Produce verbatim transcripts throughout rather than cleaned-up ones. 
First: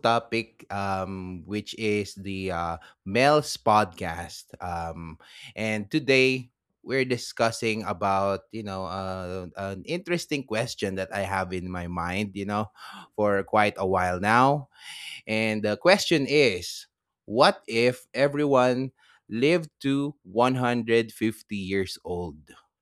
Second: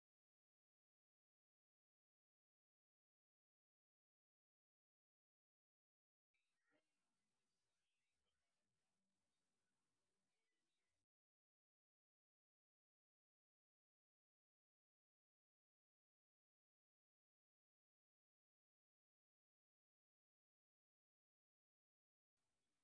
topic, um, which is the uh, Mel's podcast. Um, and today we're discussing about, you know, uh, an interesting question that I have in my mind, you know, for quite a while now. And the question is, what if everyone lived to one hundred fifty years old?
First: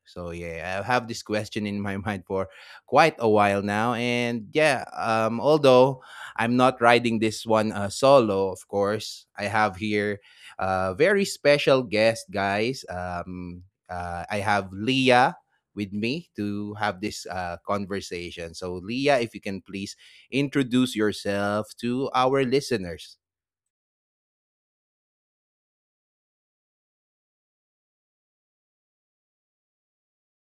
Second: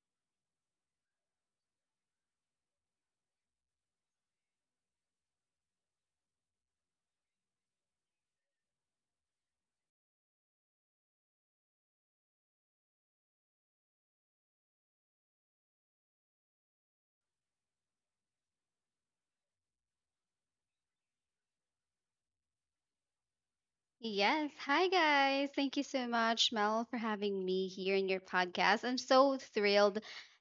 So, yeah, I have this question in my mind for quite a while now. And yeah, um, although I'm not riding this one uh, solo, of course, I have here a very special guest, guys. Um, uh, I have Leah with me to have this uh, conversation. So, Leah, if you can please introduce yourself to our listeners. Yes. Hi, guys. Thank you so much, Mel, for having me here in your podcast. I'm so thrilled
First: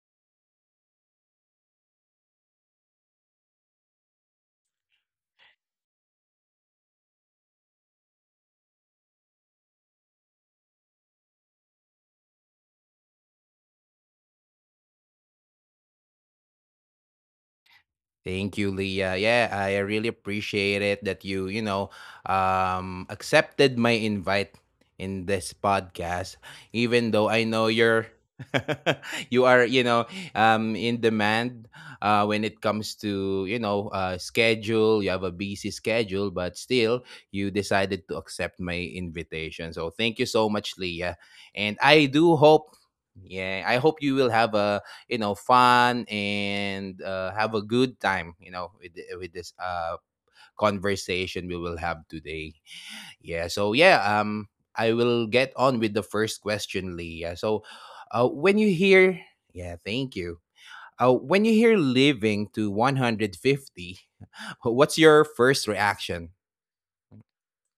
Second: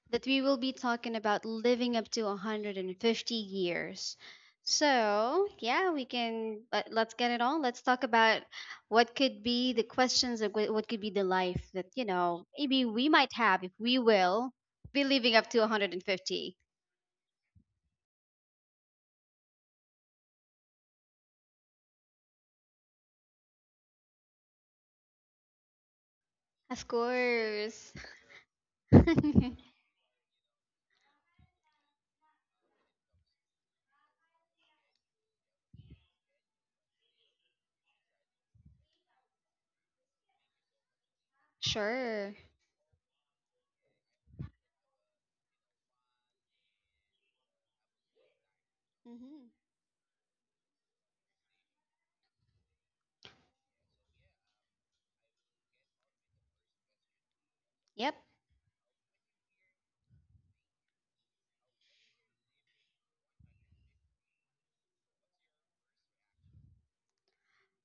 that we will be talking about living up to one hundred fifty years. So, yeah, we can let, let's get it on. Let's talk about what could be the questions of what what could be the life that, you know, maybe we might have if we will be living up to one hundred fifty. Thank you, Leah. Yeah, I really appreciate it that you, you know, um, accepted my invite in this podcast, Of even though I know course. you're. You are you know um in demand uh when it comes to you know uh schedule. You have a busy schedule, but still you decided to accept my invitation, so thank you so much, Leah. And I Sure. do hope. Yeah, I hope you will have a you know fun and uh, have a good time you know with the- with Hmm. this uh conversation we will have today. Yeah. So, yeah, um I will get on with the first question, Lee. Yeah. So, Yep. uh when you hear. Yeah, thank you. Uh when you hear living to one hundred fifty, what's your first reaction?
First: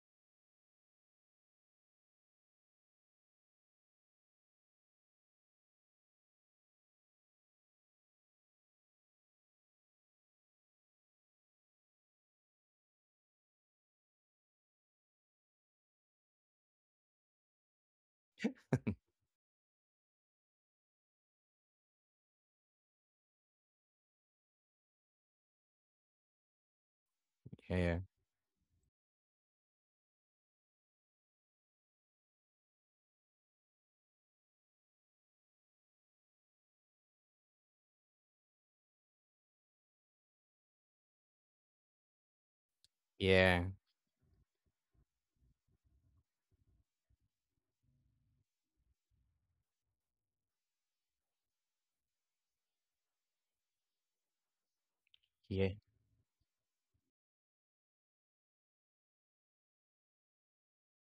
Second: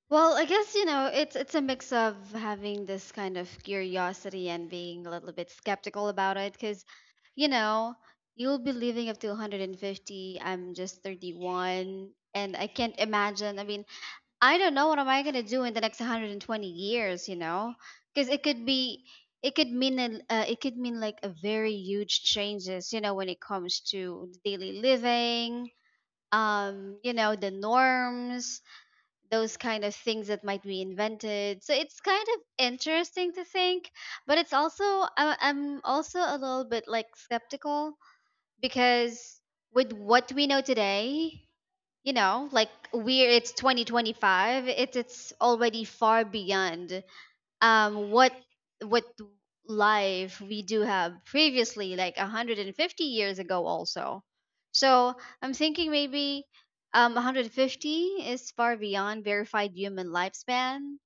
Well, I guess you know it's it's a mix of having this kind of curiosity and being a little bit skeptical about it, because you know you'll be living up to one hundred fifty. I'm just thirty-one, and I can't imagine. I mean, I don't know what am I gonna do in the next one hundred twenty years. You know, because it could be it could mean a, uh, it could mean like a very huge changes. You know, when it comes to daily living, um, you know, the Yeah, norms, those kind of things that might be invented. So it's kind of interesting to think, but it's also I- I'm also a little bit like skeptical, because with what we know today, you know, like we're it's yeah, twenty twenty-five, it's it's already far beyond um what what life we do have previously, like one hundred fifty years ago also. So I'm yeah, thinking maybe um one hundred fifty is far beyond verified human lifespan,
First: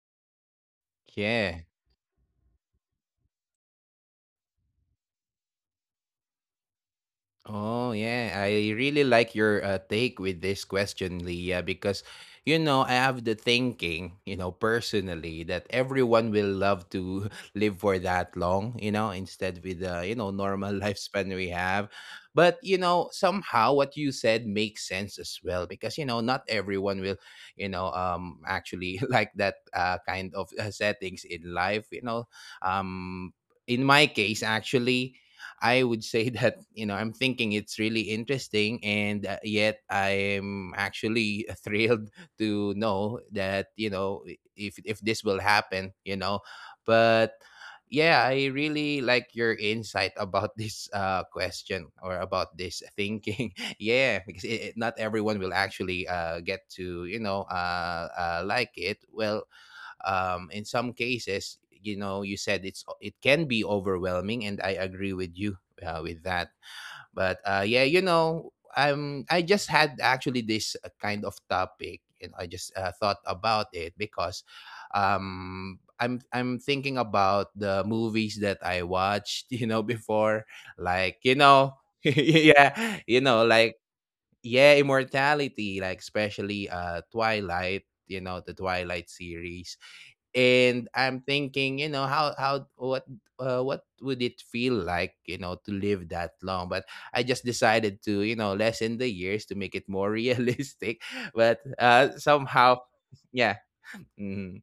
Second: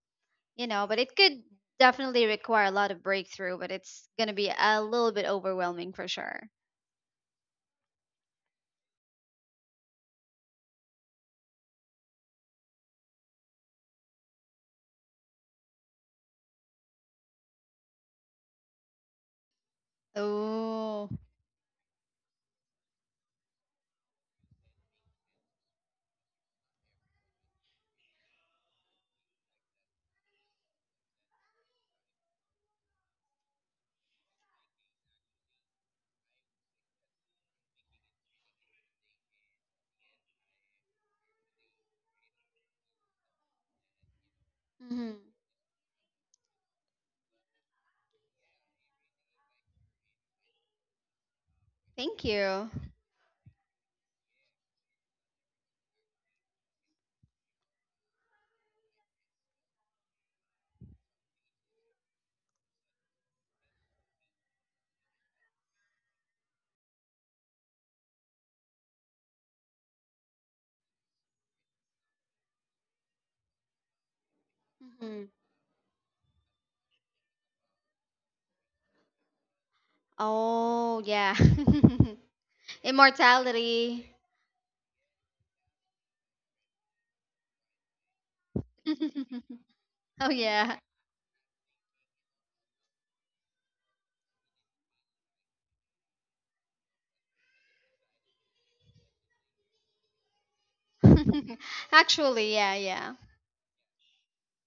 you know, but it could yeah. definitely require a lot of breakthrough, but it's going to be a little bit overwhelming for sure. Oh yeah, I really like your uh, take with this question, Leah, because you know I have the thinking, you know, personally, that everyone will love to live for that long, you know, instead with the you know normal Oh. lifespan we have. But you know somehow what you said makes sense as well, because you know not everyone will, you know, um actually, like that uh, kind of uh, settings in life. You know, um in my case actually, I would say that you know I'm thinking it's really interesting, and uh, yet I'm actually thrilled to know that you know i- if if Mhm. this will happen, you know. But yeah, I really like your insight about this uh, question or Thank about you. this thinking. Yeah, because it, it- not everyone will actually uh, get to you know uh, uh, like it. Well, um, in some cases, you know you said it's it can be overwhelming, and I agree with you uh, with that. But uh, yeah, you know I'm i just had actually this uh, kind of topic, and I just uh, thought about it, because Mhm. um, i'm i'm thinking about the movies that I watched you know before, Oh like yeah. you know yeah, you know like, Immortality. yeah, immortality, like especially uh Twilight, you know, the Twilight series. Oh yeah. And I'm thinking, you know, how how what uh, what would it feel like, you know, to live that long? But I just decided to, you know, lessen the years to make it more realistic. But uh Actually, yeah, somehow, yeah. yeah. Mm-hmm.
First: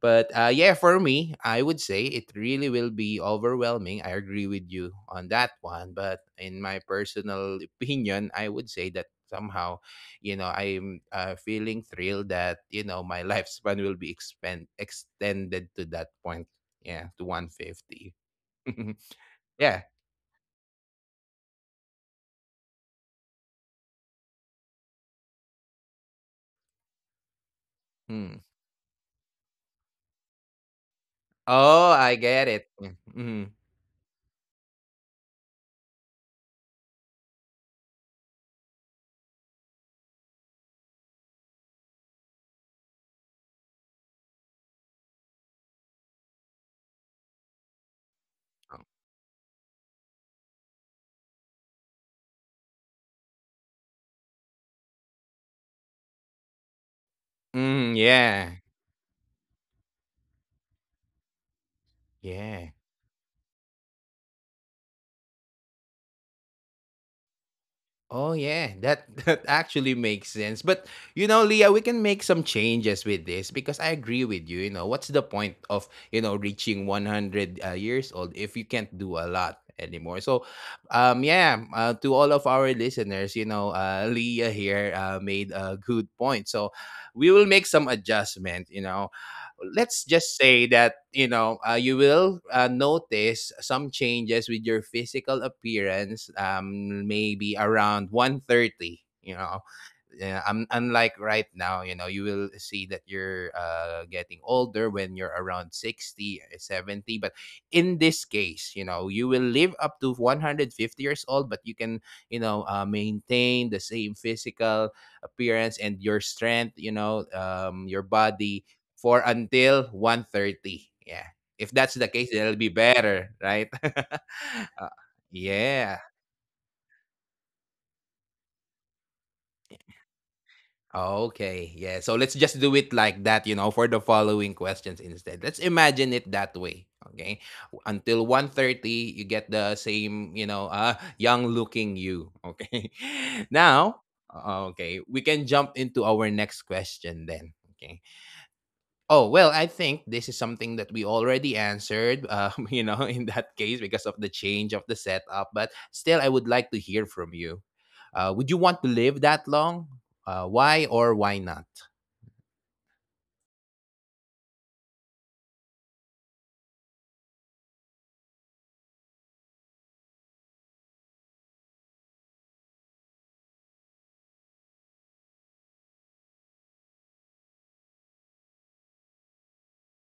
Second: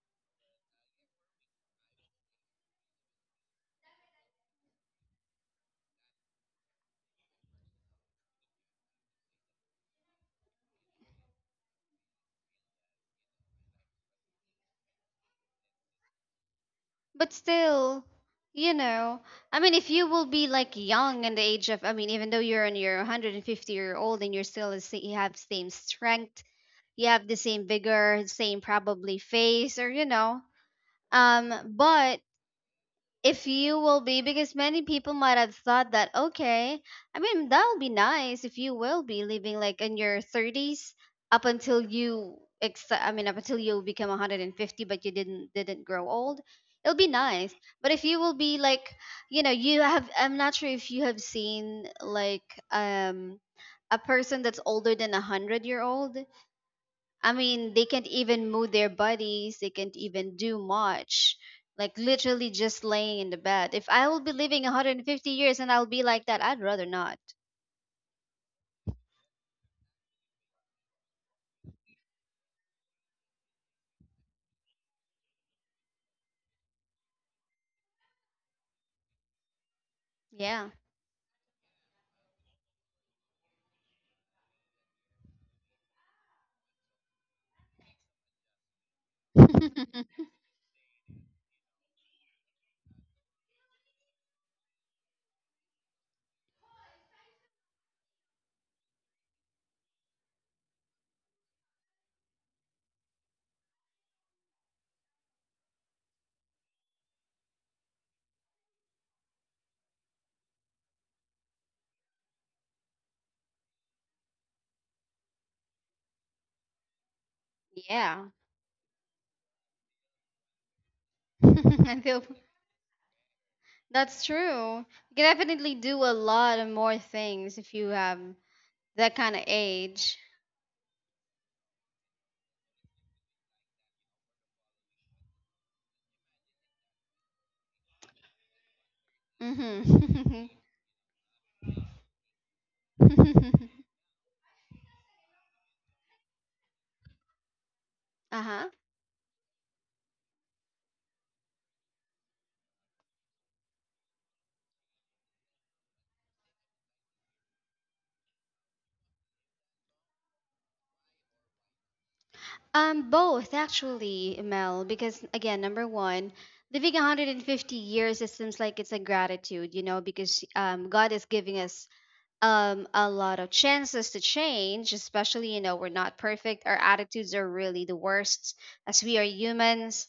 But uh, yeah, for me, I would say it really will be overwhelming. I agree with you on that one. But in my personal opinion, I would say that somehow, you know, I'm uh, feeling thrilled that, you know, my lifespan will be expand- extended to that point. Yeah, But to still, one fifty. you know, I mean, if Yeah. you will be like young in the age of, I mean, even though you're on your one hundred fifty year old and you're still, the sa- you have same strength, you have the same vigor, Hmm. same probably face, or, you know, um, Oh, but I get it. if Mm-hmm. you will be, because many people might have thought that, okay, I mean, that will be nice if you will be living like in your thirties up until you, ex- I mean, up until you become one hundred fifty, but you didn't didn't grow old. It'll be nice. But if you will be like, you know, you have, I'm not sure if you have seen like um a person that's older than a one hundred year old. I mean, they Mm, can't even yeah. move their bodies, they can't even do much. Like literally Yeah. just laying in the bed. If I will be living one hundred fifty years and I'll be like that, I'd rather not. Oh yeah, that that actually makes sense. But you know, Leah, we can make some changes with this, because I agree with you. You know, what's the point of you know reaching one hundred uh, years old if you can't do a lot anymore? So, Yeah. um, yeah, uh, to all of our listeners, you know, uh, Leah here uh, made a good point. So, we will make some adjustment. You know, let's just say that you know uh, you will uh, notice some changes with your physical appearance, um maybe around one thirty you know yeah, un- unlike right now, you know, you will see that you're uh, getting older when you're around sixty, uh, seventy. But in this case, you know, you will live up to one hundred fifty years old, but you can, you know, uh, maintain the same physical appearance and your strength, you know, um, your Yeah. body, for until one thirty. Yeah. If that's I the feel case, it'll be better, right? that's true. Uh, You can definitely do yeah. a lot of more things if you have that kind of age. Okay. Yeah. So let's just do it like that, you know, for the following questions instead. Let's imagine it that way. Okay. Until one thirty, you get the Mm-hmm. same, you know, uh, young looking you. Okay. Now, uh, okay, we can jump into our next question then. Okay. Uh-huh. Oh, well, I think this is something that we already answered, um, you know, in that case, because of the change of the setup. But still, I would like to hear from you. Uh, would you want to live that long? Uh, why or why not? Um, both actually, Mel, because again, number one, living one hundred fifty years, it seems like it's a gratitude, you know, because um, God is giving us um, a lot of chances to change, especially, you know, we're not perfect. Our attitudes are really the worst as we are humans.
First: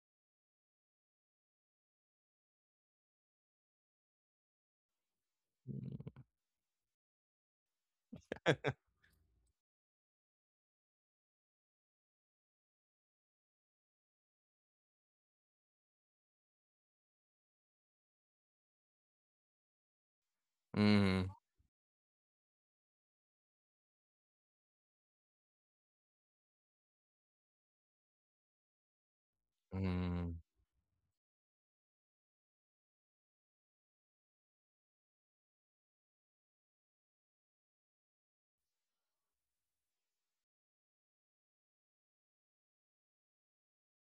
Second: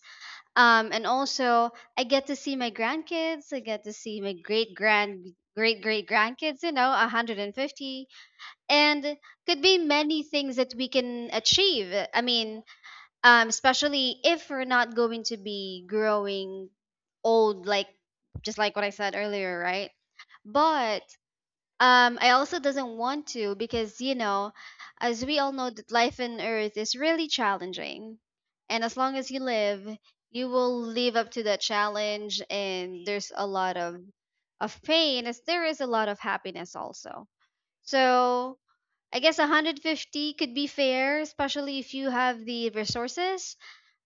Um, and also, I get to see my grandkids, I get to see my great grand, great great grandkids, you know, one hundred fifty. And could be many things that we can achieve. I mean, um especially if we're not going to be growing old, like just like what I said earlier, right? But Mm-hmm. um I also doesn't want to, because you know, as we all know that life on earth is really challenging, and as long as you live, Mm-hmm. you will live up to that challenge, and there's a lot of of pain as there is a lot of happiness also. So I guess one hundred fifty could be fair, especially if you have the resources.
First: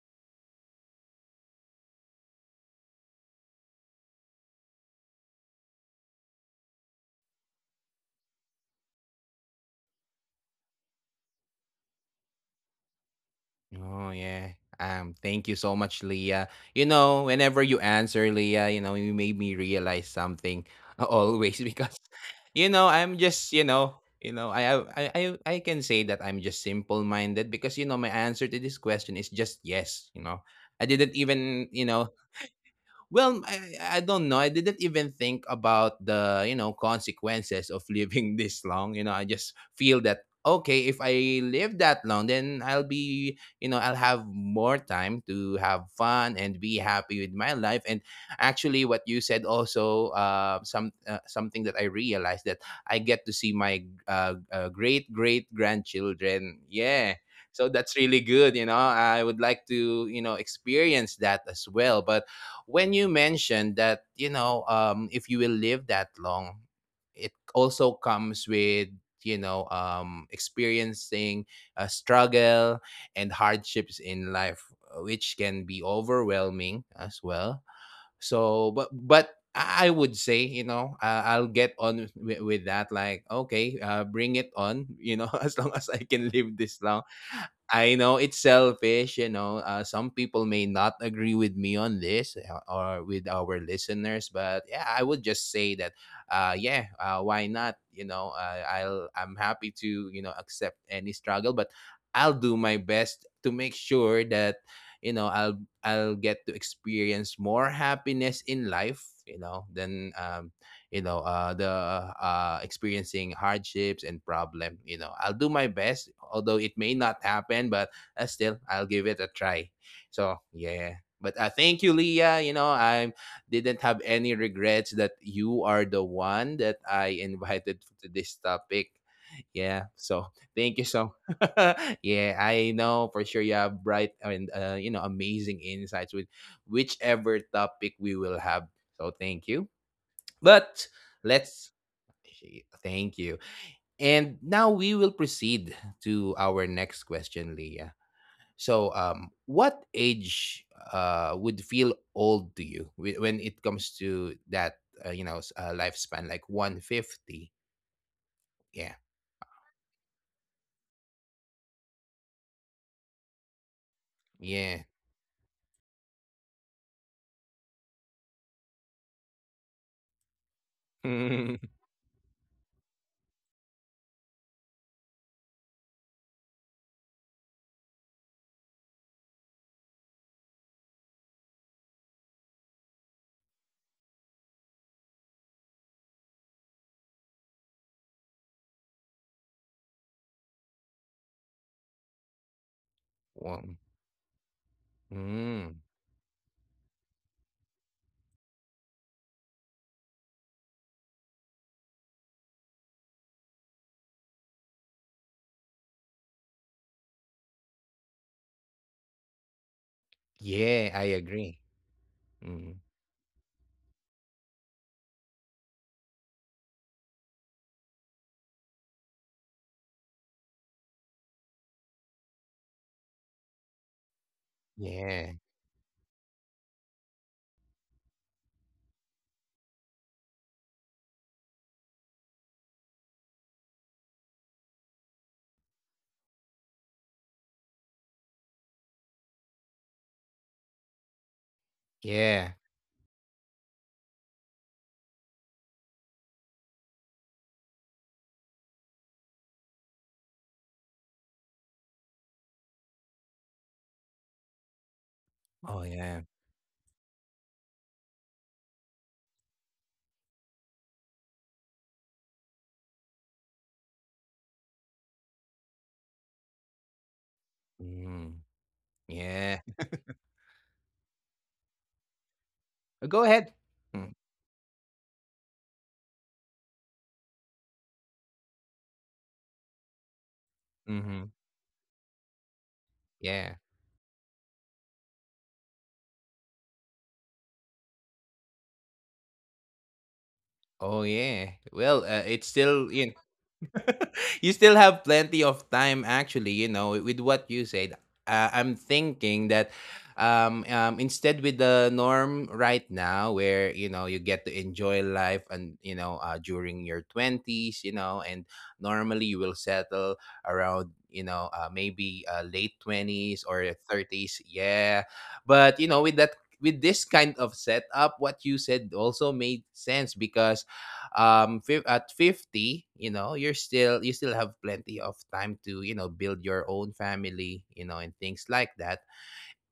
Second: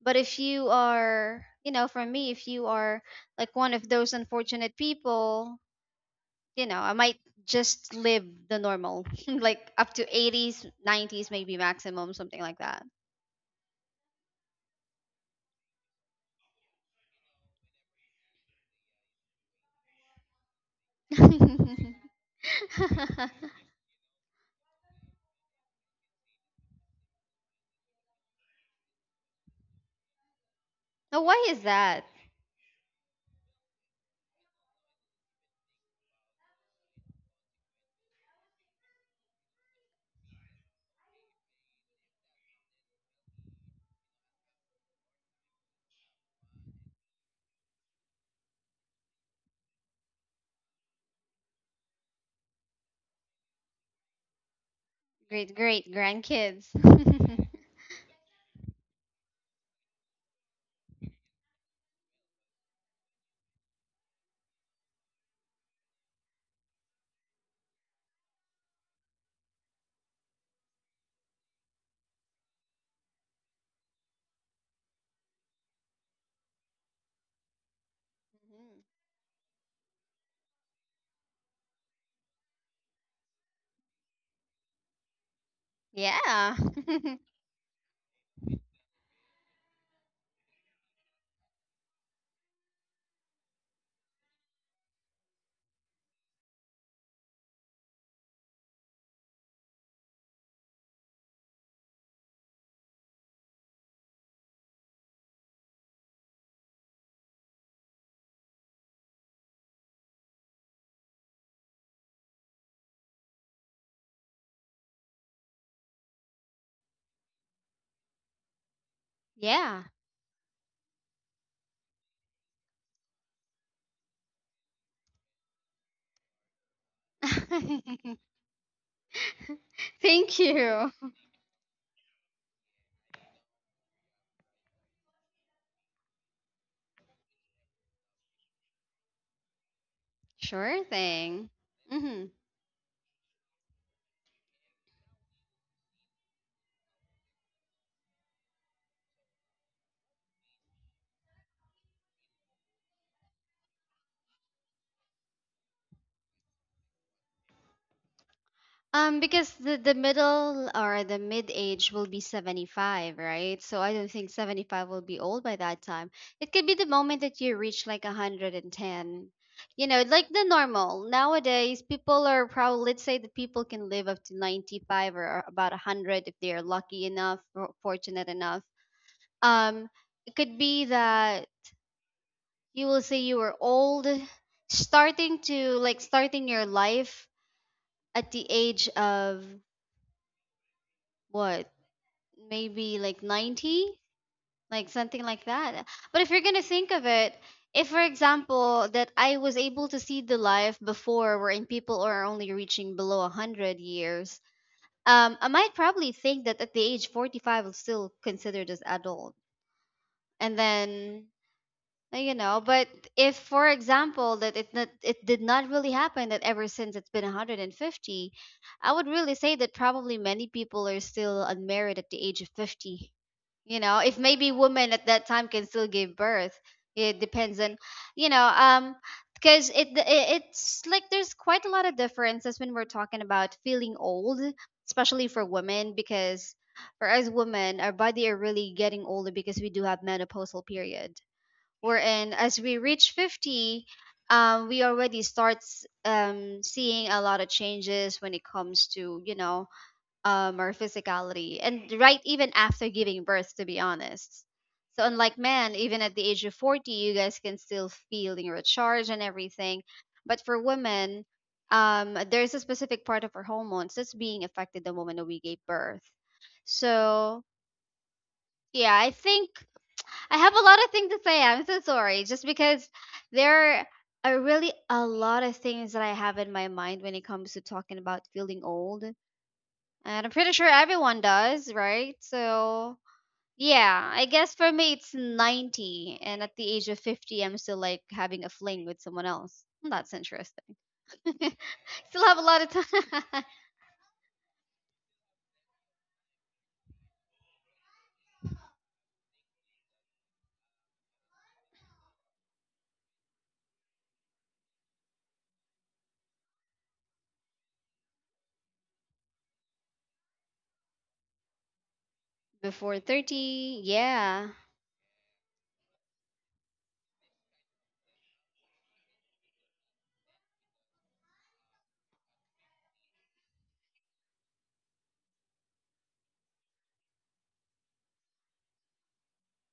But if you are, you know, for me, if you are like one of those unfortunate people, you know, I might just live the normal, like up to eighties, nineties, maybe maximum, something like that. Oh yeah. Um, thank you so much, Leah. You know, whenever you answer, Leah, you know, you made me realize something always, Now, because, you know, I'm just, you know, you know, I I I I I can say that I'm just simple minded, because you know my answer to this question is just yes. You know, I didn't why is even you that? know Well, I, I don't know. I didn't even think about the, you know, consequences of living this long. You know, I just feel that, okay, if I live that long, then I'll be, you know, I'll have more time to have fun and be happy with my life. And actually what you said also uh some uh, something that I realized, that I get to see my uh, uh great great Great, great grandchildren. grandkids. Yeah. So that's really good, you know. I would like to, you know, experience that as well. But when you mentioned that, you know um if you will live that long, it also comes with, you know um experiencing a struggle and hardships in life, uh, which can be overwhelming as well. So, but but i I would say, you know uh, I'll get on with, with that, like, okay, uh, bring it on you know as long as I can live this long. Mhm. I know it's selfish, you know. Uh, some people may not agree with me on this, uh, or with our listeners, but yeah, I would just say that, uh, yeah, uh, why not? You know, uh, I'll I'm happy to you know accept any struggle, but I'll do my best to make sure that you know I'll I'll get to experience more happiness in life, you know, than um, you know uh the uh experiencing hardships and problem you know I'll do my best, although it may not happen, but uh, still I'll give it a try. Yeah. Yeah. So yeah. But uh, thank you, Leah. you know I didn't have any regrets that you are the one that I invited to this topic. Yeah. Thank So you. thank you so yeah, I know for sure you have bright and, uh, you know amazing insights with whichever topic we will have. So thank you. Sure But thing. let's. Mm-hmm. Thank you. And now we will proceed to our next question, Leah. So, um, what age uh, would feel old to you, whe- when it comes to that, uh, you know, s- uh, lifespan, like one fifty? Yeah. Um, because the, the middle or the mid age will be seventy-five, right? So I don't think seventy-five Yeah. will be old by that time. It could be the moment that you reach like one hundred ten. You know, like the normal. Nowadays, people are probably, let's say that people can live up to ninety-five or about one hundred if they are lucky enough or fortunate enough. Um, it could be that you will say you were old, starting to like starting your life at the age of, what, maybe like ninety, One. like something like that. Mm. But if you're gonna think of it, if for example that I was able to see the life before, wherein people are only reaching below one hundred years, um, I might probably think that at the age forty-five is still considered as adult. And Yeah, I then agree. Uh, you know, but Mm. if for example that it not, it did not really happen, that ever since it's been one hundred fifty, I would really say that probably many people are still unmarried at the age of fifty, you know, if maybe women at that Yeah. time can still give birth. It depends on, you know, um because it, it it's like there's quite a lot of differences when we're talking about feeling old, especially for women, because for us women our body are really getting older, because we do have menopausal period wherein as Yeah. we reach fifty, um, we already start s- um, seeing a lot of changes when it comes to, you know, um, our physicality and right even after giving birth, to be honest. So unlike men, Oh, even at the yeah. age of forty, you guys can still feel your charge and everything, but for women, um, there's a specific part of our hormones that's being affected the moment that we gave birth. So Mm. yeah, I think Yeah. I have a lot of things to say. I'm so sorry. Just because Go ahead. there Mm. are really a lot of things that I have in my mind when it comes to talking about feeling old. And I'm pretty sure everyone Hmm. does, right? So, Yeah. yeah, I guess for me it's ninety. And at the age of fifty, I'm still like having a fling with someone else. That's interesting. Oh yeah. Well, Still uh, have a it's lot of still you. time. You still have plenty of time, actually. You know, with what you said, uh, I'm thinking that, um, um, instead with the norm right now, where you know you get to enjoy life, and you know uh, during your twenties, you know, and normally you will settle around, you know uh, maybe uh, late Before twenties or thirty, thirties. yeah. Yeah, but you know with that with this kind of setup, what you said also made sense because um fif- at fifty, you know, you're still you still have plenty of time to, you know, build your own family, you know, and things like that.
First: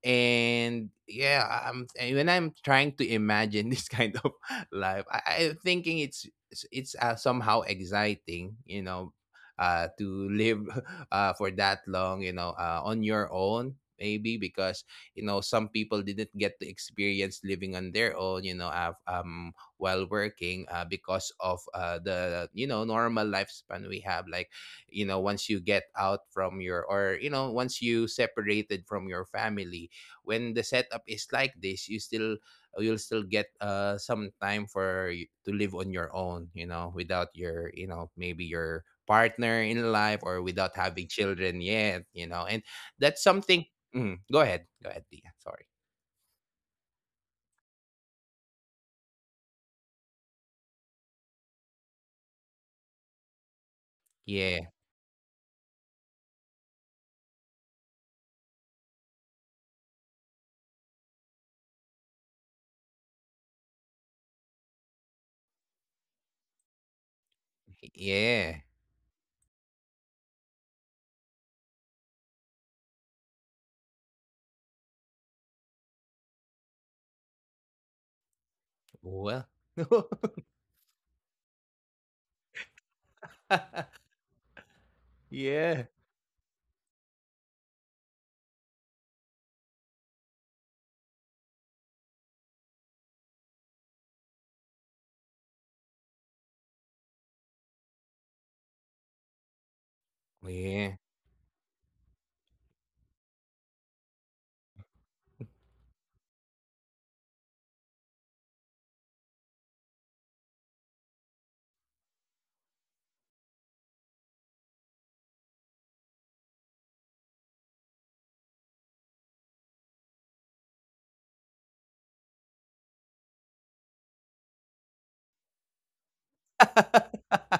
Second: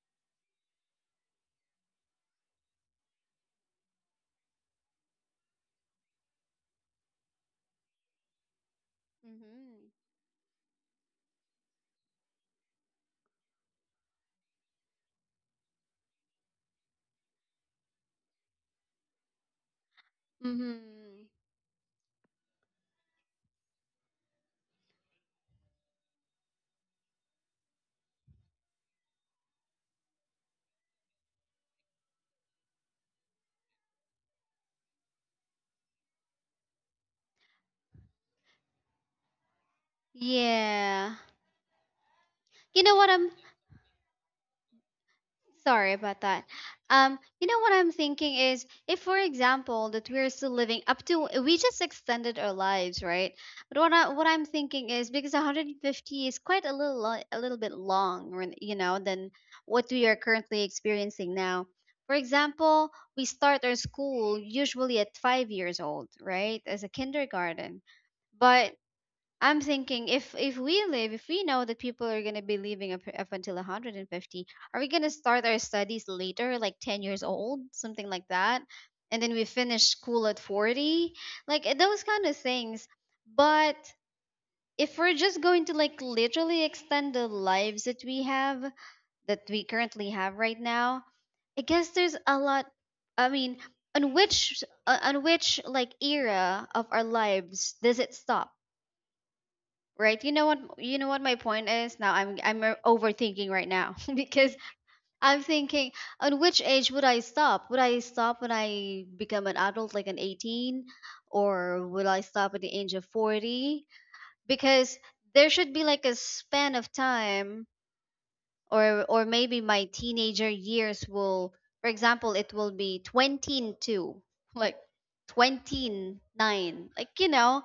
And yeah I- am and when I'm trying to imagine this kind of life, I, I'm thinking it's it's it's, uh, somehow exciting, you know, uh to live uh for that long, you know, uh, on your own. Maybe because, you know, some people didn't get to experience living on their own, you know, uh, um while Hmm. working, uh, Hmm. because of uh, the you know normal lifespan we have. Like, you know, once you get out from your, or you know once you separated from your family, when the setup is like this, you still, uh, you'll still get uh some time for y- to live on your own, you know, without your, you know, maybe your partner in life, or without having Yeah. children yet, you know. And You know what? that's I'm something. mm, go ahead. Go ahead, Tia. Sorry. Sorry about that. Um, you know what I'm thinking is, if, for example, that we're still living up to, we just extended our lives, right? But what I what I'm Yeah. thinking is, because one hundred fifty is quite a little lo- a little bit long, when- you know, than what we are currently experiencing now. For example, we start our school usually at five years old, right, as a kindergarten. Yeah. But I'm thinking, if if we live, if we know that people are gonna be living up, up until one hundred fifty, are we gonna start our studies later, like ten years old, something like that, and then Well. we finish school at forty, like uh, those kind of things. But if we're just going to Yeah. like literally extend the lives that we have, that we currently have right now, I guess there's a lot. I mean, on which uh, on which like era of our lives does it stop? Right. You know what Yeah. you know what my point is. Now I'm I'm o- overthinking right now because I'm thinking, on which age would I stop? Would I stop when I become an adult like an eighteen, or will I stop at the age of forty? Because there should be like a span of time, or or maybe my teenager years will, for example, it will be twenty-two, like twenty-nine, like, you know.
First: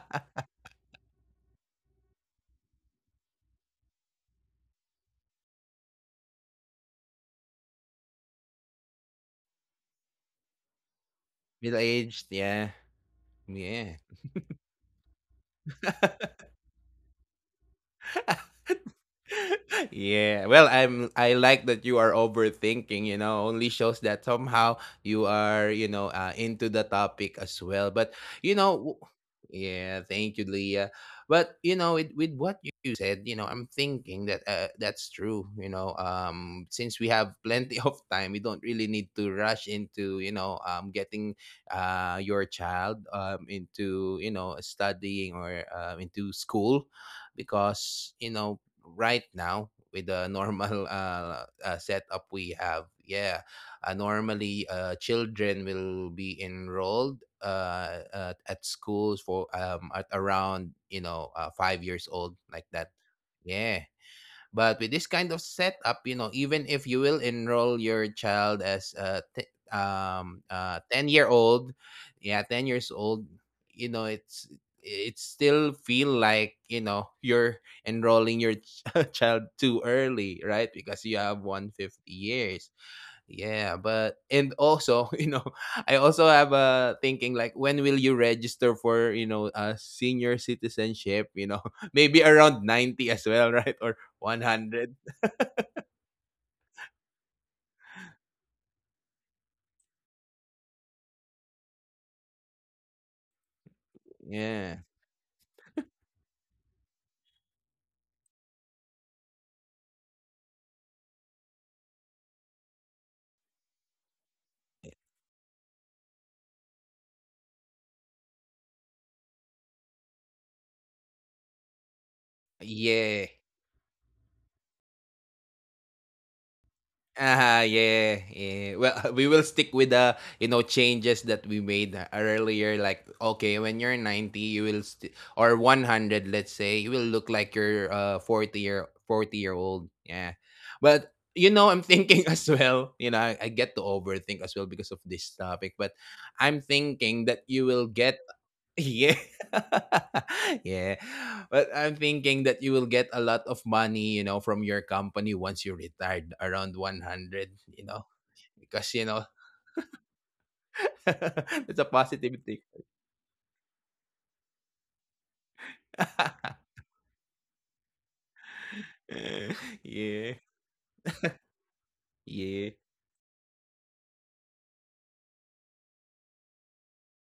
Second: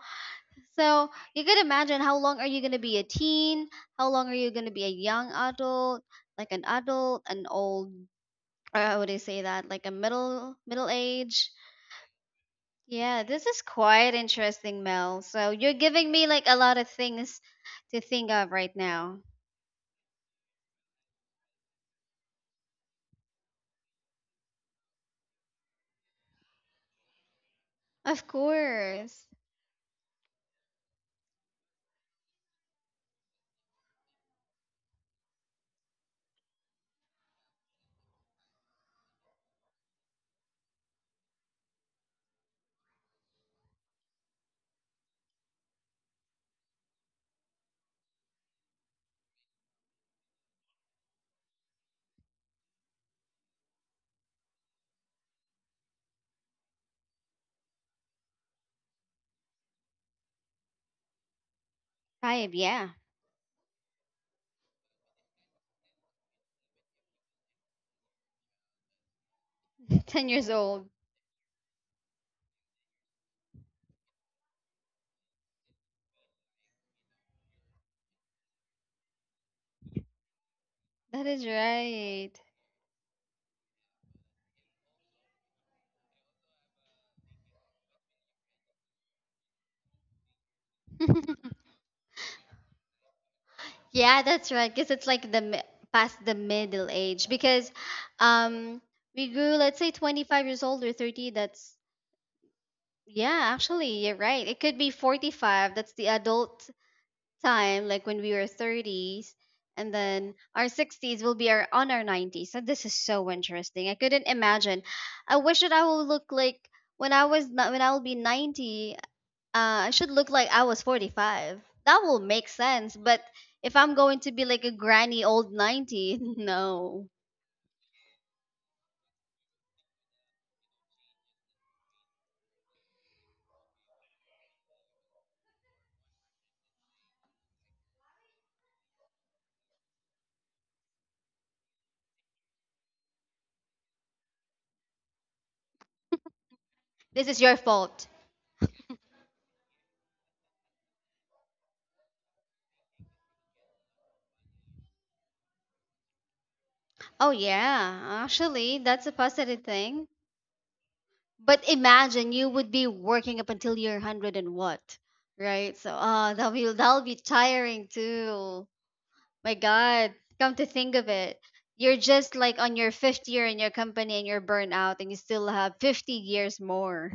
So you could imagine, how long are you gonna be a teen? How long are you gonna be a young adult? Like an adult, an old, or how would I say that? Like a middle middle age. Middle aged, yeah. Yeah, this is Yeah. quite interesting, Mel. So you're giving me like a lot of things to think of right now. yeah well I'm, I like that you are overthinking. You know, only shows that somehow you are, you know, uh, into the topic as well. But Of you know w- course, yeah, thank you, Leah. But you know it, with what you said, you know, I'm thinking that, uh, that's true, you know. Um since we have plenty of time, we don't really need to rush into, you know, um getting uh your child um into, you know, studying, or um, into school. Because, you know, right now with the normal uh, uh setup we have, yeah, uh, normally uh children will be enrolled uh at, at schools for um at around, you know, uh, five years old, five. like that. Yeah, Yeah, but with this kind of setup, you know, even if you will enroll your child as a t- um ten years uh old. ten year old, yeah, ten years old, you know, it's, it still feel like, you know, you're enrolling your ch- child too early, right? Because you have That is one hundred fifty right. years. Yeah, but and also, you know, I also have a thinking, like, when will you register for, you know, uh senior citizenship, you know, maybe around ninety as well, right? Or Yeah, that's right. one hundred. Because it's like the mi- past the middle age. Because um, we grew, let's say, twenty-five years old or thirty. That's, yeah, actually, you're right. Yeah. It could be forty-five. That's the adult time, like when we were thirties. And then our sixties will be our, on our nineties. So this is so interesting. I couldn't imagine. I wish that I will look like, when I was, not, when I will be ninety, uh, I should look like I was forty-five. That will make sense. Yeah. But if I'm going to be like a granny old ninety, no. Ah yeah, yeah. Well, we will stick with the, you know, changes that we made uh, earlier. Like, okay, when you're ninety, you will st- or one hundred, let's say, you will look like you're uh forty year forty year old. Yeah, but you know, I'm thinking as well. You know, I, I get to overthink as well because of this topic. But I'm thinking This that is you your will fault. get, yeah. Yeah. But I'm thinking that you will get a lot of money, you know, from your company once you retired around Oh, one hundred, you know, yeah. Actually, because, you that's a know, positive thing. But it's a positive imagine you thing. would be working up until you're one hundred and what? Right? So, uh, that'll be, that'll be tiring too. My God. Yeah. Come to think of it. You're just like Yeah. on your fifth year in your company and you're burnt out and you still have fifty years more.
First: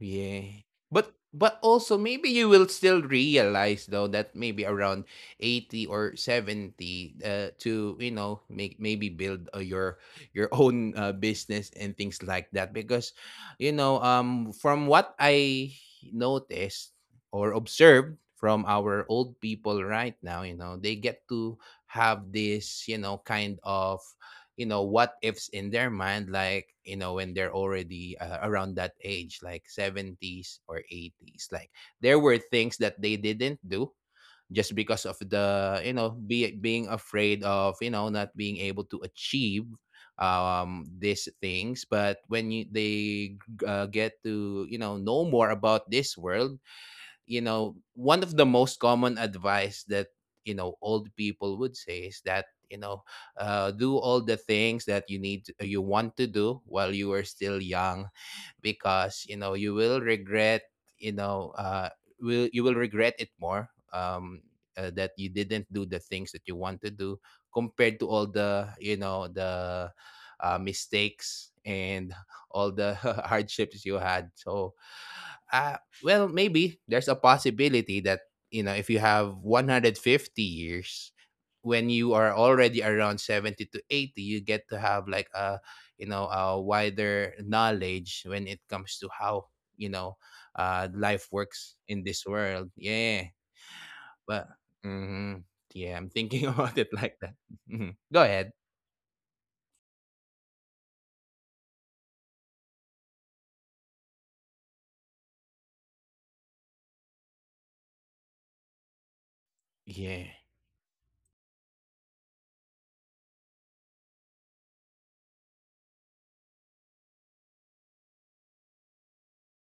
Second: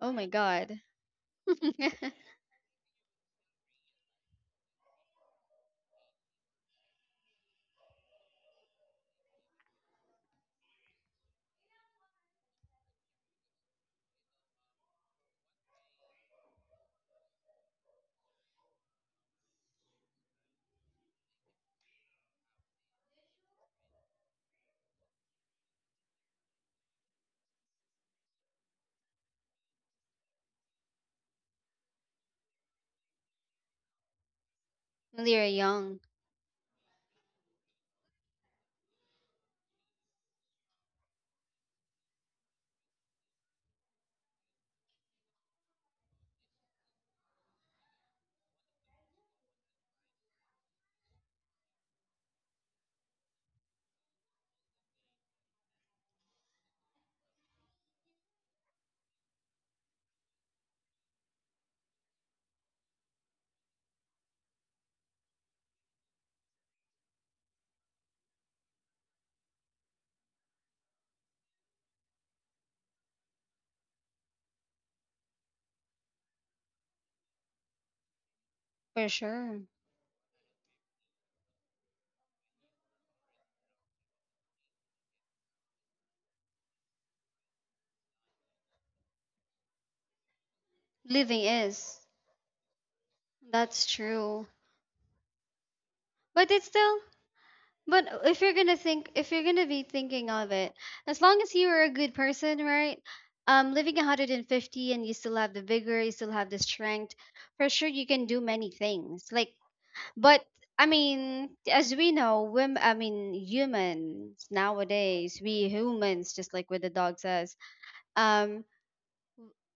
Oh my God. But but also, maybe you will still realize though that maybe around eighty or seventy, uh, to, you know, make, maybe build, uh, your your own, uh, business and things like that. Because, you know, um from what I noticed or observed from our old people right now, you know, they get to have this, you know, kind of, you know, what ifs in their mind. Like, you know, when they're already, uh, around that age, like seventies or eighties, like, there were things that they didn't do just because of When you're the, you young, know, be, being afraid of, you know, not being able to achieve um these things. But when you, they, uh, get to, you know know more about this world, you know, one of the most common advice that, you know, old people would say is that, you know, uh, do all the things that you need, uh, you want to do while you are still young. Because you know you will regret, you know, uh will you will regret it more, um uh, that you didn't do the things that you want to do, compared to all the, you know, the uh, mistakes and all the hardships you had. So, uh well, maybe there's a possibility that, you know, if you for have sure. one hundred fifty years, when you are already around seventy to eighty, you get to have like a, you know, a wider knowledge when it comes to how, you know, uh life Living works is. in this world, yeah. That's But, true. hmm yeah, I'm thinking But it's about it still, like that. Mhm. but Go if ahead. you're gonna think, if you're gonna be thinking of it, as long as you are a good person, right? Um, living one hundred fifty and you still have the vigor, you still have the strength, for sure you can do many things. Like, Yeah. but I mean, as we know, women, I mean, humans nowadays, we humans, just like what the dog says, Um.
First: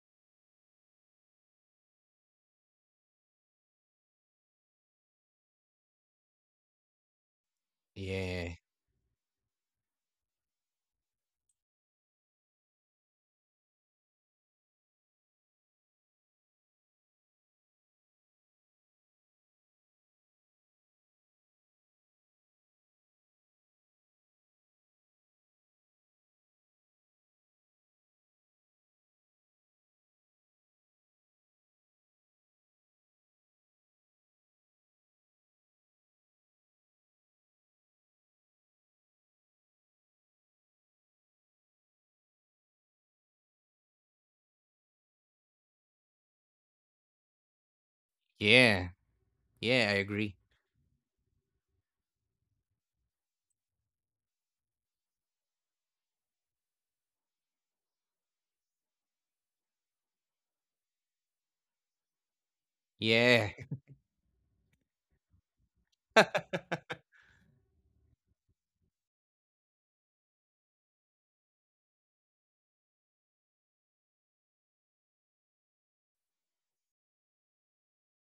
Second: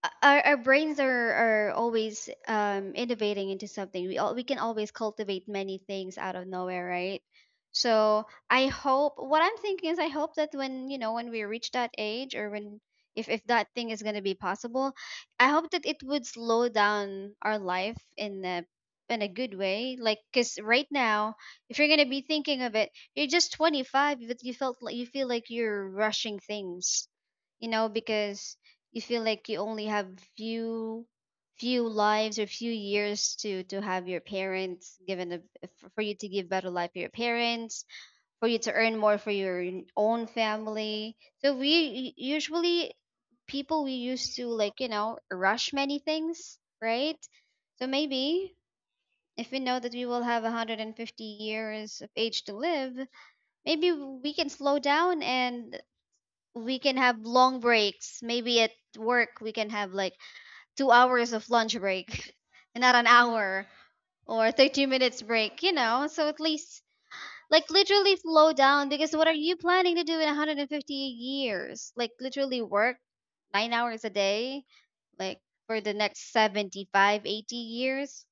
o- our, our brains are, are always um, innovating into something. We all, we can always cultivate many things out of nowhere, right? So Yeah. I hope what I'm thinking is I hope that when you know when we reach that age or when if if that thing is gonna be possible, I hope that it would slow down our life in a in a good way. Like because right now, if you're gonna be thinking of it, you're just twenty-five, but you felt like you feel like you're rushing things you know because you feel like you only have few few lives or few years to to have your parents given a, f- for you to give better life to your parents for you to earn more for your own family so we u- usually people we used to like you know rush many things right so maybe Yeah. if we know Yeah, that I we will agree. have one hundred fifty years of age to live maybe we can slow down and we can have long breaks maybe at work we can have like two hours of lunch break, not an Yeah. hour or thirty minutes break, you know? So at least, like, literally slow down because what are you planning to do in one hundred fifty years? Like, literally work nine hours a day, like, for the next seventy-five, eighty years?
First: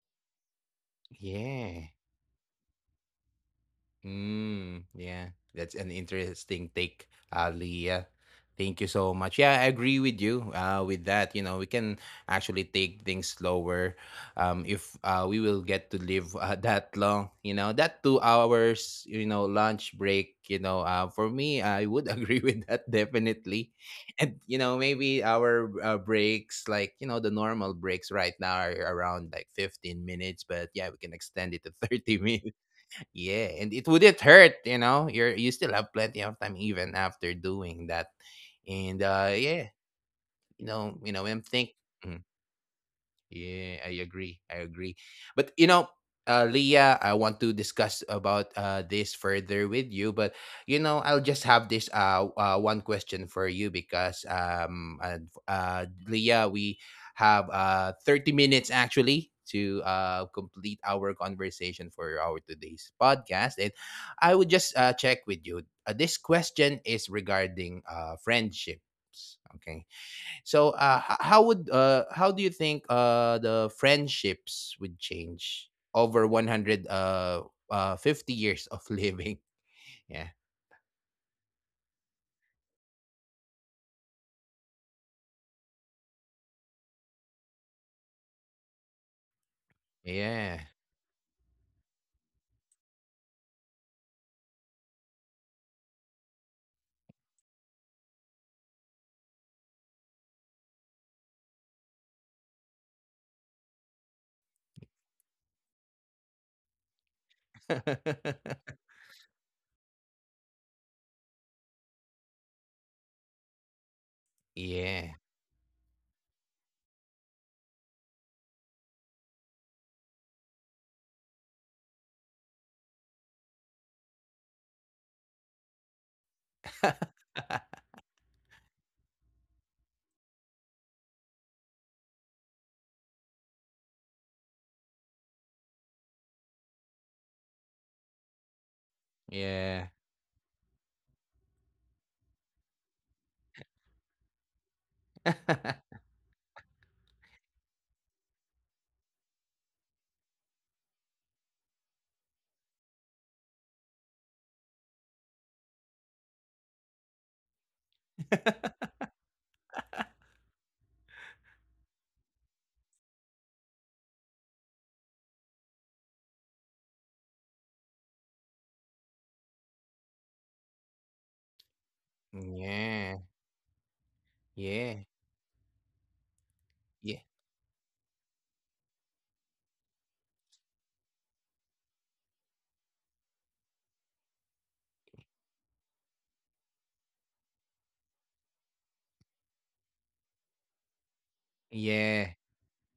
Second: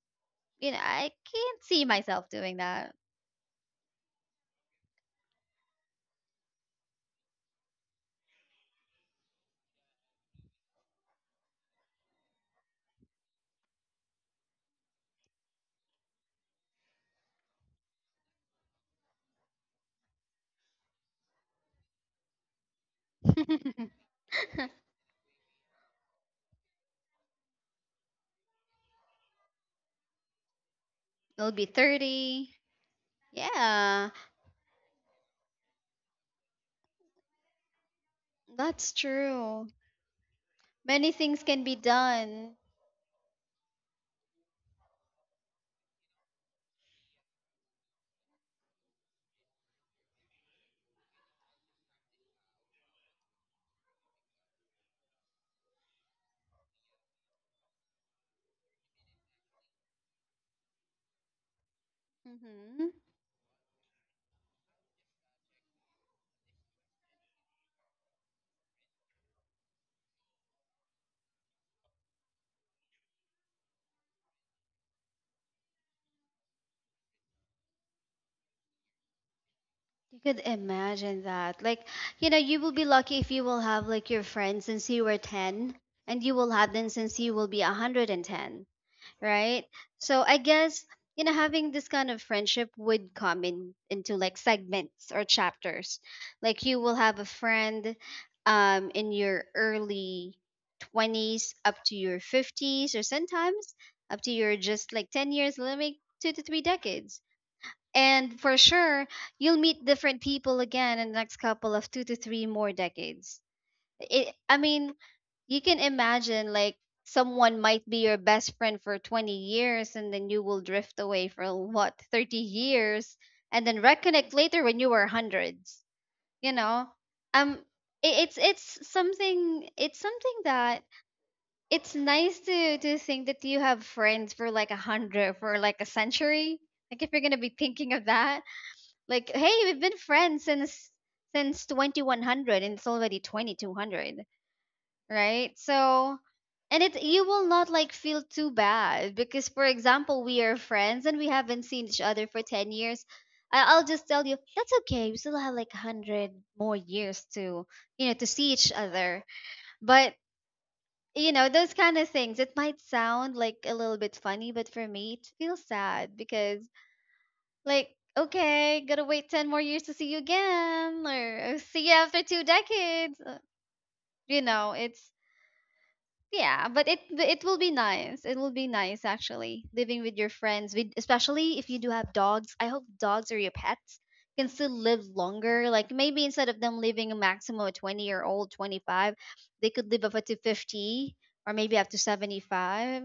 You know, I can't see Yeah. myself doing that. Mm, yeah, that's an interesting take, Ali. Yeah. Thank you so much. Yeah, I agree with you, uh, with that. You know, we can actually take things slower, um, if, uh, we will get to live, uh, that long. You know, that two hours, you know, lunch break, you know, uh, for me, I would agree with that, definitely. And, you know, maybe our, uh, breaks, like, you know, the normal breaks right now are around like fifteen minutes, but yeah, we can It'll extend be it to thirty thirty. minutes, yeah, and it Yeah, wouldn't hurt, you know. You're you still have plenty of time even after doing that. that's And uh true. yeah, you know, Many you know, things I'm can be think done. yeah, I agree. I agree. But you know, uh, Leah, I want to discuss about uh, this further with you. But you know, I'll just have this uh, uh one question for you, because um uh, uh Leah, we have uh thirty minutes actually to uh complete our conversation for our Mhm. today's podcast, and I would just, uh, check with you. Uh, this question is regarding uh friendships. Okay, so, uh, h- how would, uh, how do you think, uh, the friendships would change over one hundred uh, uh, fifty years of living? You could Yeah. imagine that. Like, you know, you will be lucky if you will have like your friends since you were ten and you will have them since you will be one hundred ten, right? So I Yeah. guess, you know, having this kind of friendship would come in into like segments or chapters. Like you will have a friend um in your early twenties up to your fifties or sometimes up to your just like ten years, let me two to three decades and for sure, you'll meet different people again in the next couple of two to three more decades. It, I mean, Yeah. you can imagine like someone might be your best friend for twenty years and then you will drift away for what, thirty years and then reconnect later when you were hundreds, you know? Um, i- it's it's something it's something that it's nice to to think that you have friends for like a hundred for like a century like if you're gonna be thinking of that like, hey, we've Yeah. been friends since since twenty-one hundred and it's already twenty-two hundred, right? So, and it you will not like feel too bad because for example, we are friends and we haven't seen each other for ten years. I- I'll just tell you, that's okay. We still have like one hundred more years to, you know, to see each other. But you know those kind of things it might sound like a little bit funny but for me it feels sad because like, okay, gotta wait ten more years to see you again, or uh, see you after two decades. Yeah. Uh, You know, Yeah. Yeah. it's yeah, but it it will be nice. It will be nice actually living with your friends, with, especially if you do have dogs. I hope dogs or your pets can still live longer. Like maybe instead of them living a maximum of twenty year old twenty-five, they could live up to fifty or maybe up to Yeah. seventy-five.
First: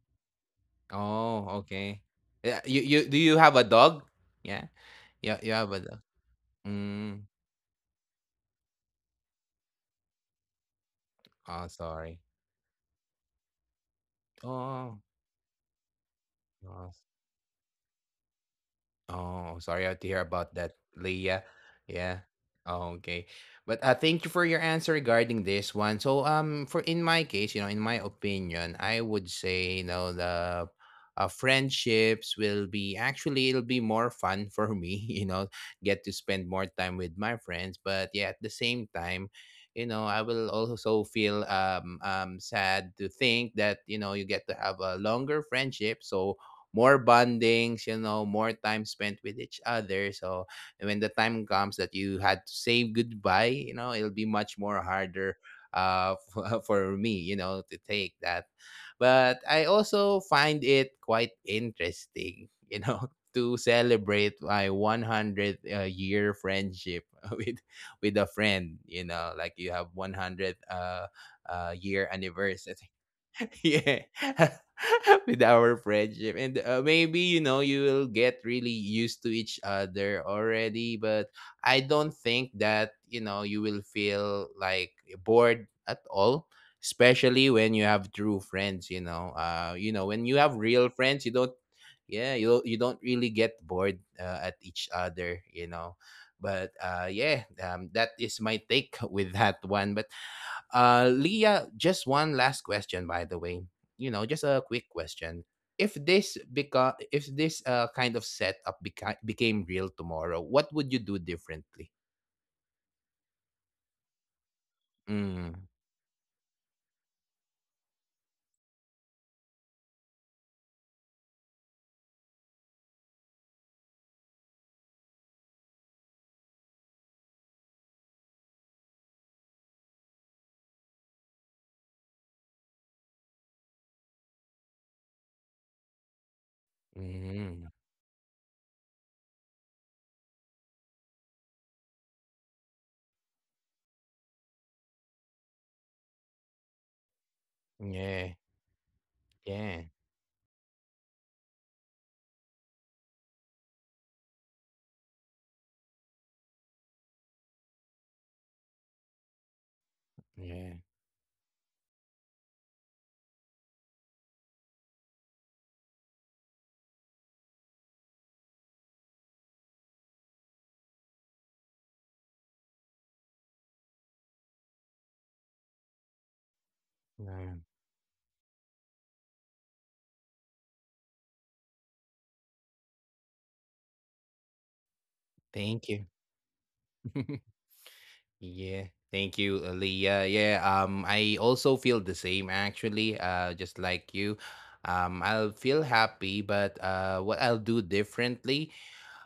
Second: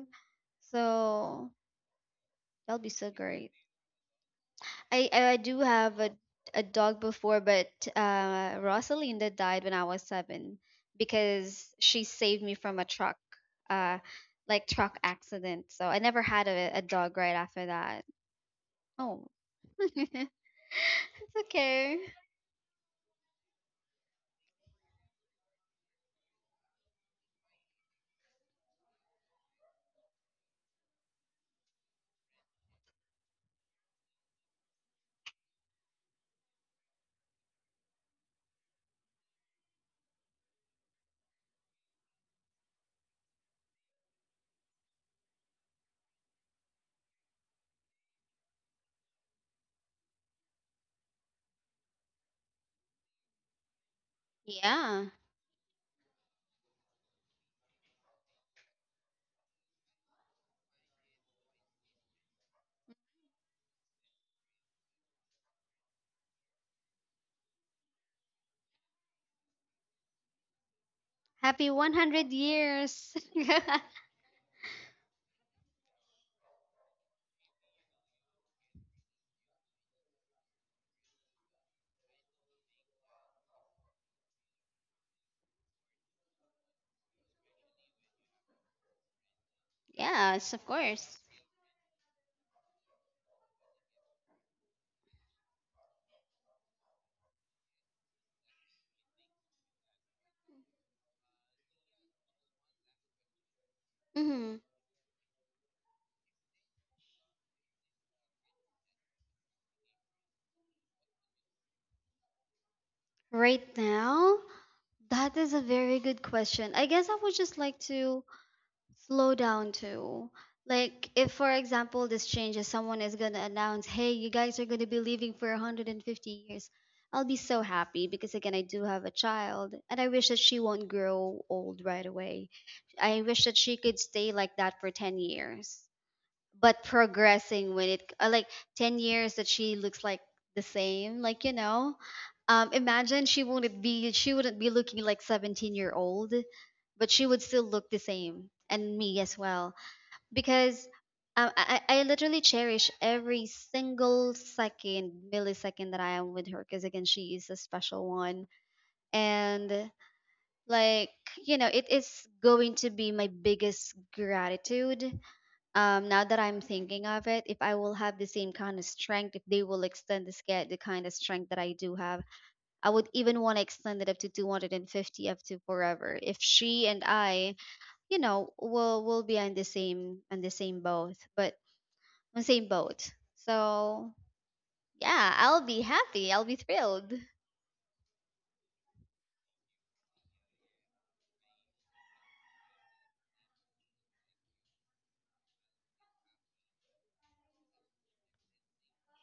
So Oh, okay. Yeah, that'll you be you so do you great. have a dog? Yeah. I Yeah, I you do have a dog. have a a dog Mm. before, but uh, Rosalinda died when I was seven Oh, because she sorry. saved me from a truck, uh, like Oh. truck accident. So I never had a, a Oh. dog right after that. Oh, Oh, sorry to hear it's about that, Leah. okay. Yeah. Oh, okay. But uh, thank you for your answer regarding this one. So, um, for in my case, you know, in my opinion, I would say, you know, the, uh, friendships will be actually, it'll be more fun for me. You know, get to spend more time with my friends. But yeah, at the same time, you know, I will also feel um um sad to think that, you know, you get to have a longer friendship. So more bondings, you know, more time spent with each other. So when the time comes that you had to say goodbye, you know, it'll be much more Yeah, harder, uh for for me, you know, to take that. But I also find it quite interesting, you know, to celebrate my one hundredth, uh, year friendship with with a friend, you know, like you have one hundred, uh, uh happy one year hundred anniversary, years. yeah, with our friendship. And, uh, maybe, you know, you will get really used to each other already, but I don't think that, you know, you will feel like bored at all, especially when you have true friends, you know. Uh you know, when you Yes, have of real course. friends, you don't, yeah, you don't, you don't really get bored, uh, at each other, you know. But uh yeah, um, that is my take with that one. But, uh, Leah, just one last question, by the way. You know, just Hmm. a quick question. If this beca- if this, uh, kind of setup beca- became real tomorrow, what would you do differently? Right now, that is a Mm. very good question. I guess I would just like to slow down too. Like if for example this changes, someone is gonna announce, "Hey, you guys are gonna be leaving for one hundred fifty years." I'll be so happy because again, I do have a child, and I wish that she won't grow old right away. I wish that she could stay like that for ten years but Mm. progressing when it uh, like ten years that she looks like the same like you know um imagine she wouldn't be she wouldn't be looking like seventeen year old but she would still look the Yeah. same and me as well Yeah. because um, I, I I literally cherish every single second millisecond that I am with her because again she is a special one and Yeah. like you know it is going to be my biggest gratitude, um, now that I'm thinking of it, if I will have the same kind of strength, if they will extend the scale, the kind of strength that I do have, I would even want to extend it up to two hundred fifty, up to forever. If she and Yeah. I, you know, will will be on the same on the same boat, but on the same boat. So yeah, I'll be Thank you. happy. I'll be thrilled. Yeah, thank you, uh, Leah. Yeah, um, I also feel the same actually, uh, just like you. Um, I'll feel happy, but, uh, what I'll do differently,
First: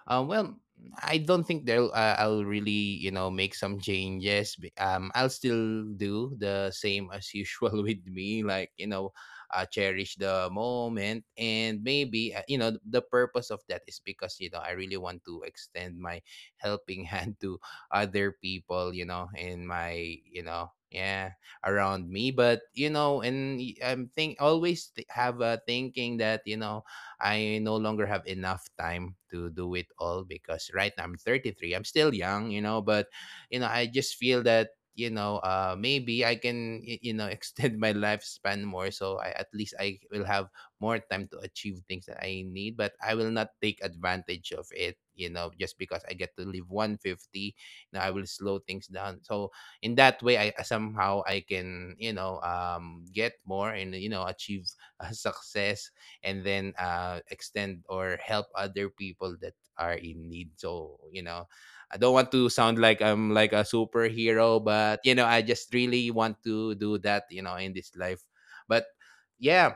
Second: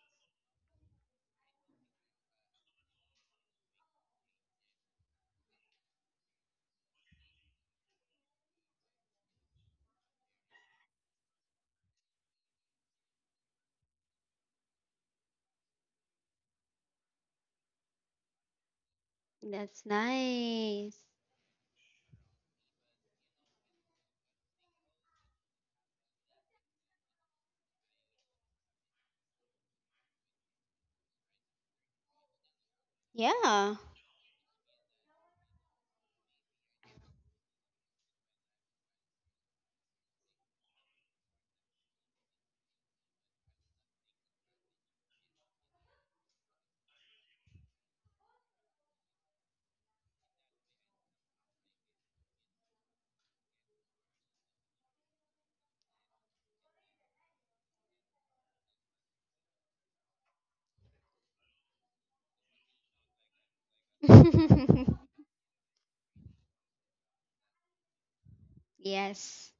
Um, well, I don't think they'll uh, I'll really, you know, make some changes. b- Um, I'll still do the same as usual with me, like, you know, uh, cherish the moment. And maybe, uh, you know, the purpose of that is because, you know, I really want to extend my helping hand to other people, you know, in That's my, you know, nice. yeah, around me. But you know and y- I'm think always th- have a thinking that, you know, I no longer have enough time to do it all, because right now I'm thirty-three. I'm still young, you know, but you know, Yeah. I just feel that, you know, uh, maybe I can y- you know, extend my lifespan more, so I at least I will have more time to achieve things that I need. But I will not take advantage of it, you know, just because I get to live one hundred fifty. You know, I will slow things down. So in that way, I somehow I can, you know, um get more, and, you know, achieve, uh, success, and then, uh, extend or help other people that are in need. So, you know, I don't want to sound like I'm like a superhero, but you know, I just really want to do that, you know, in this life. But Yes. yeah,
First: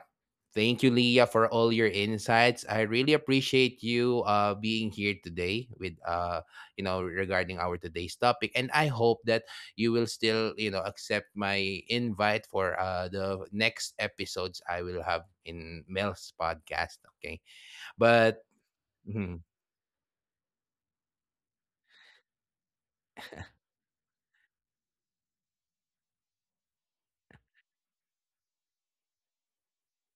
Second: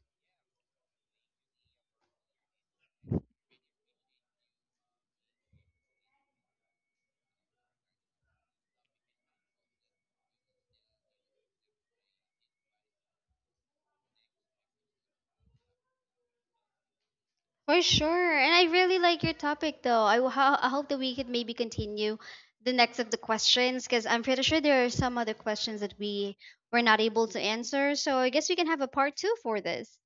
thank you, Leah, for all your insights. I really appreciate you, uh, being here today with, uh, you know, regarding our today's topic. And I hope that you will still, you know, accept my invite for, uh, the next episodes I will have in Mel's podcast. Okay, For sure. but. And I really like your hmm, topic, though. I, ho- I hope that we could maybe continue the next of the questions because I'm pretty sure there are some other questions that we were not able to answer. So I guess we can have a part two for this.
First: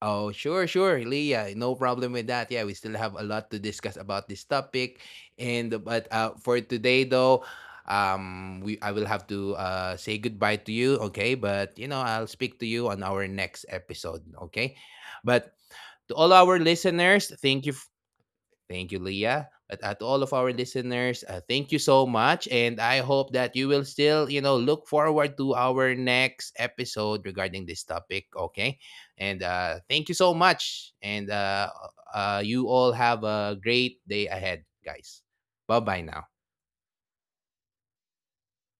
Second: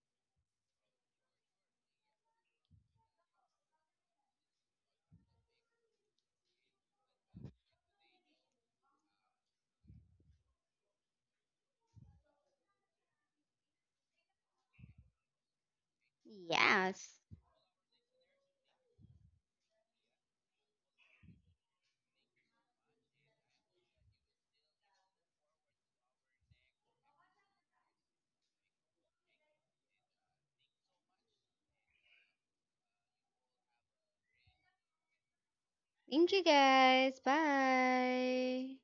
Oh, sure, sure, Leah. No problem with that. Yeah, we still have a lot to discuss about this topic. And but, uh, for today though, um, we I will have to, uh say goodbye to you, okay? But you know, I'll speak to you on our next episode, okay? But to all our Yes. listeners, thank you. Thank you, Leah. But at all of our listeners, uh, thank you so much. And I hope that you will still, you know, look forward to our next episode regarding this topic. Okay. And uh, thank you so much. And uh, uh, you all have a great day ahead, guys. Bye bye now. Thank you, guys. Bye.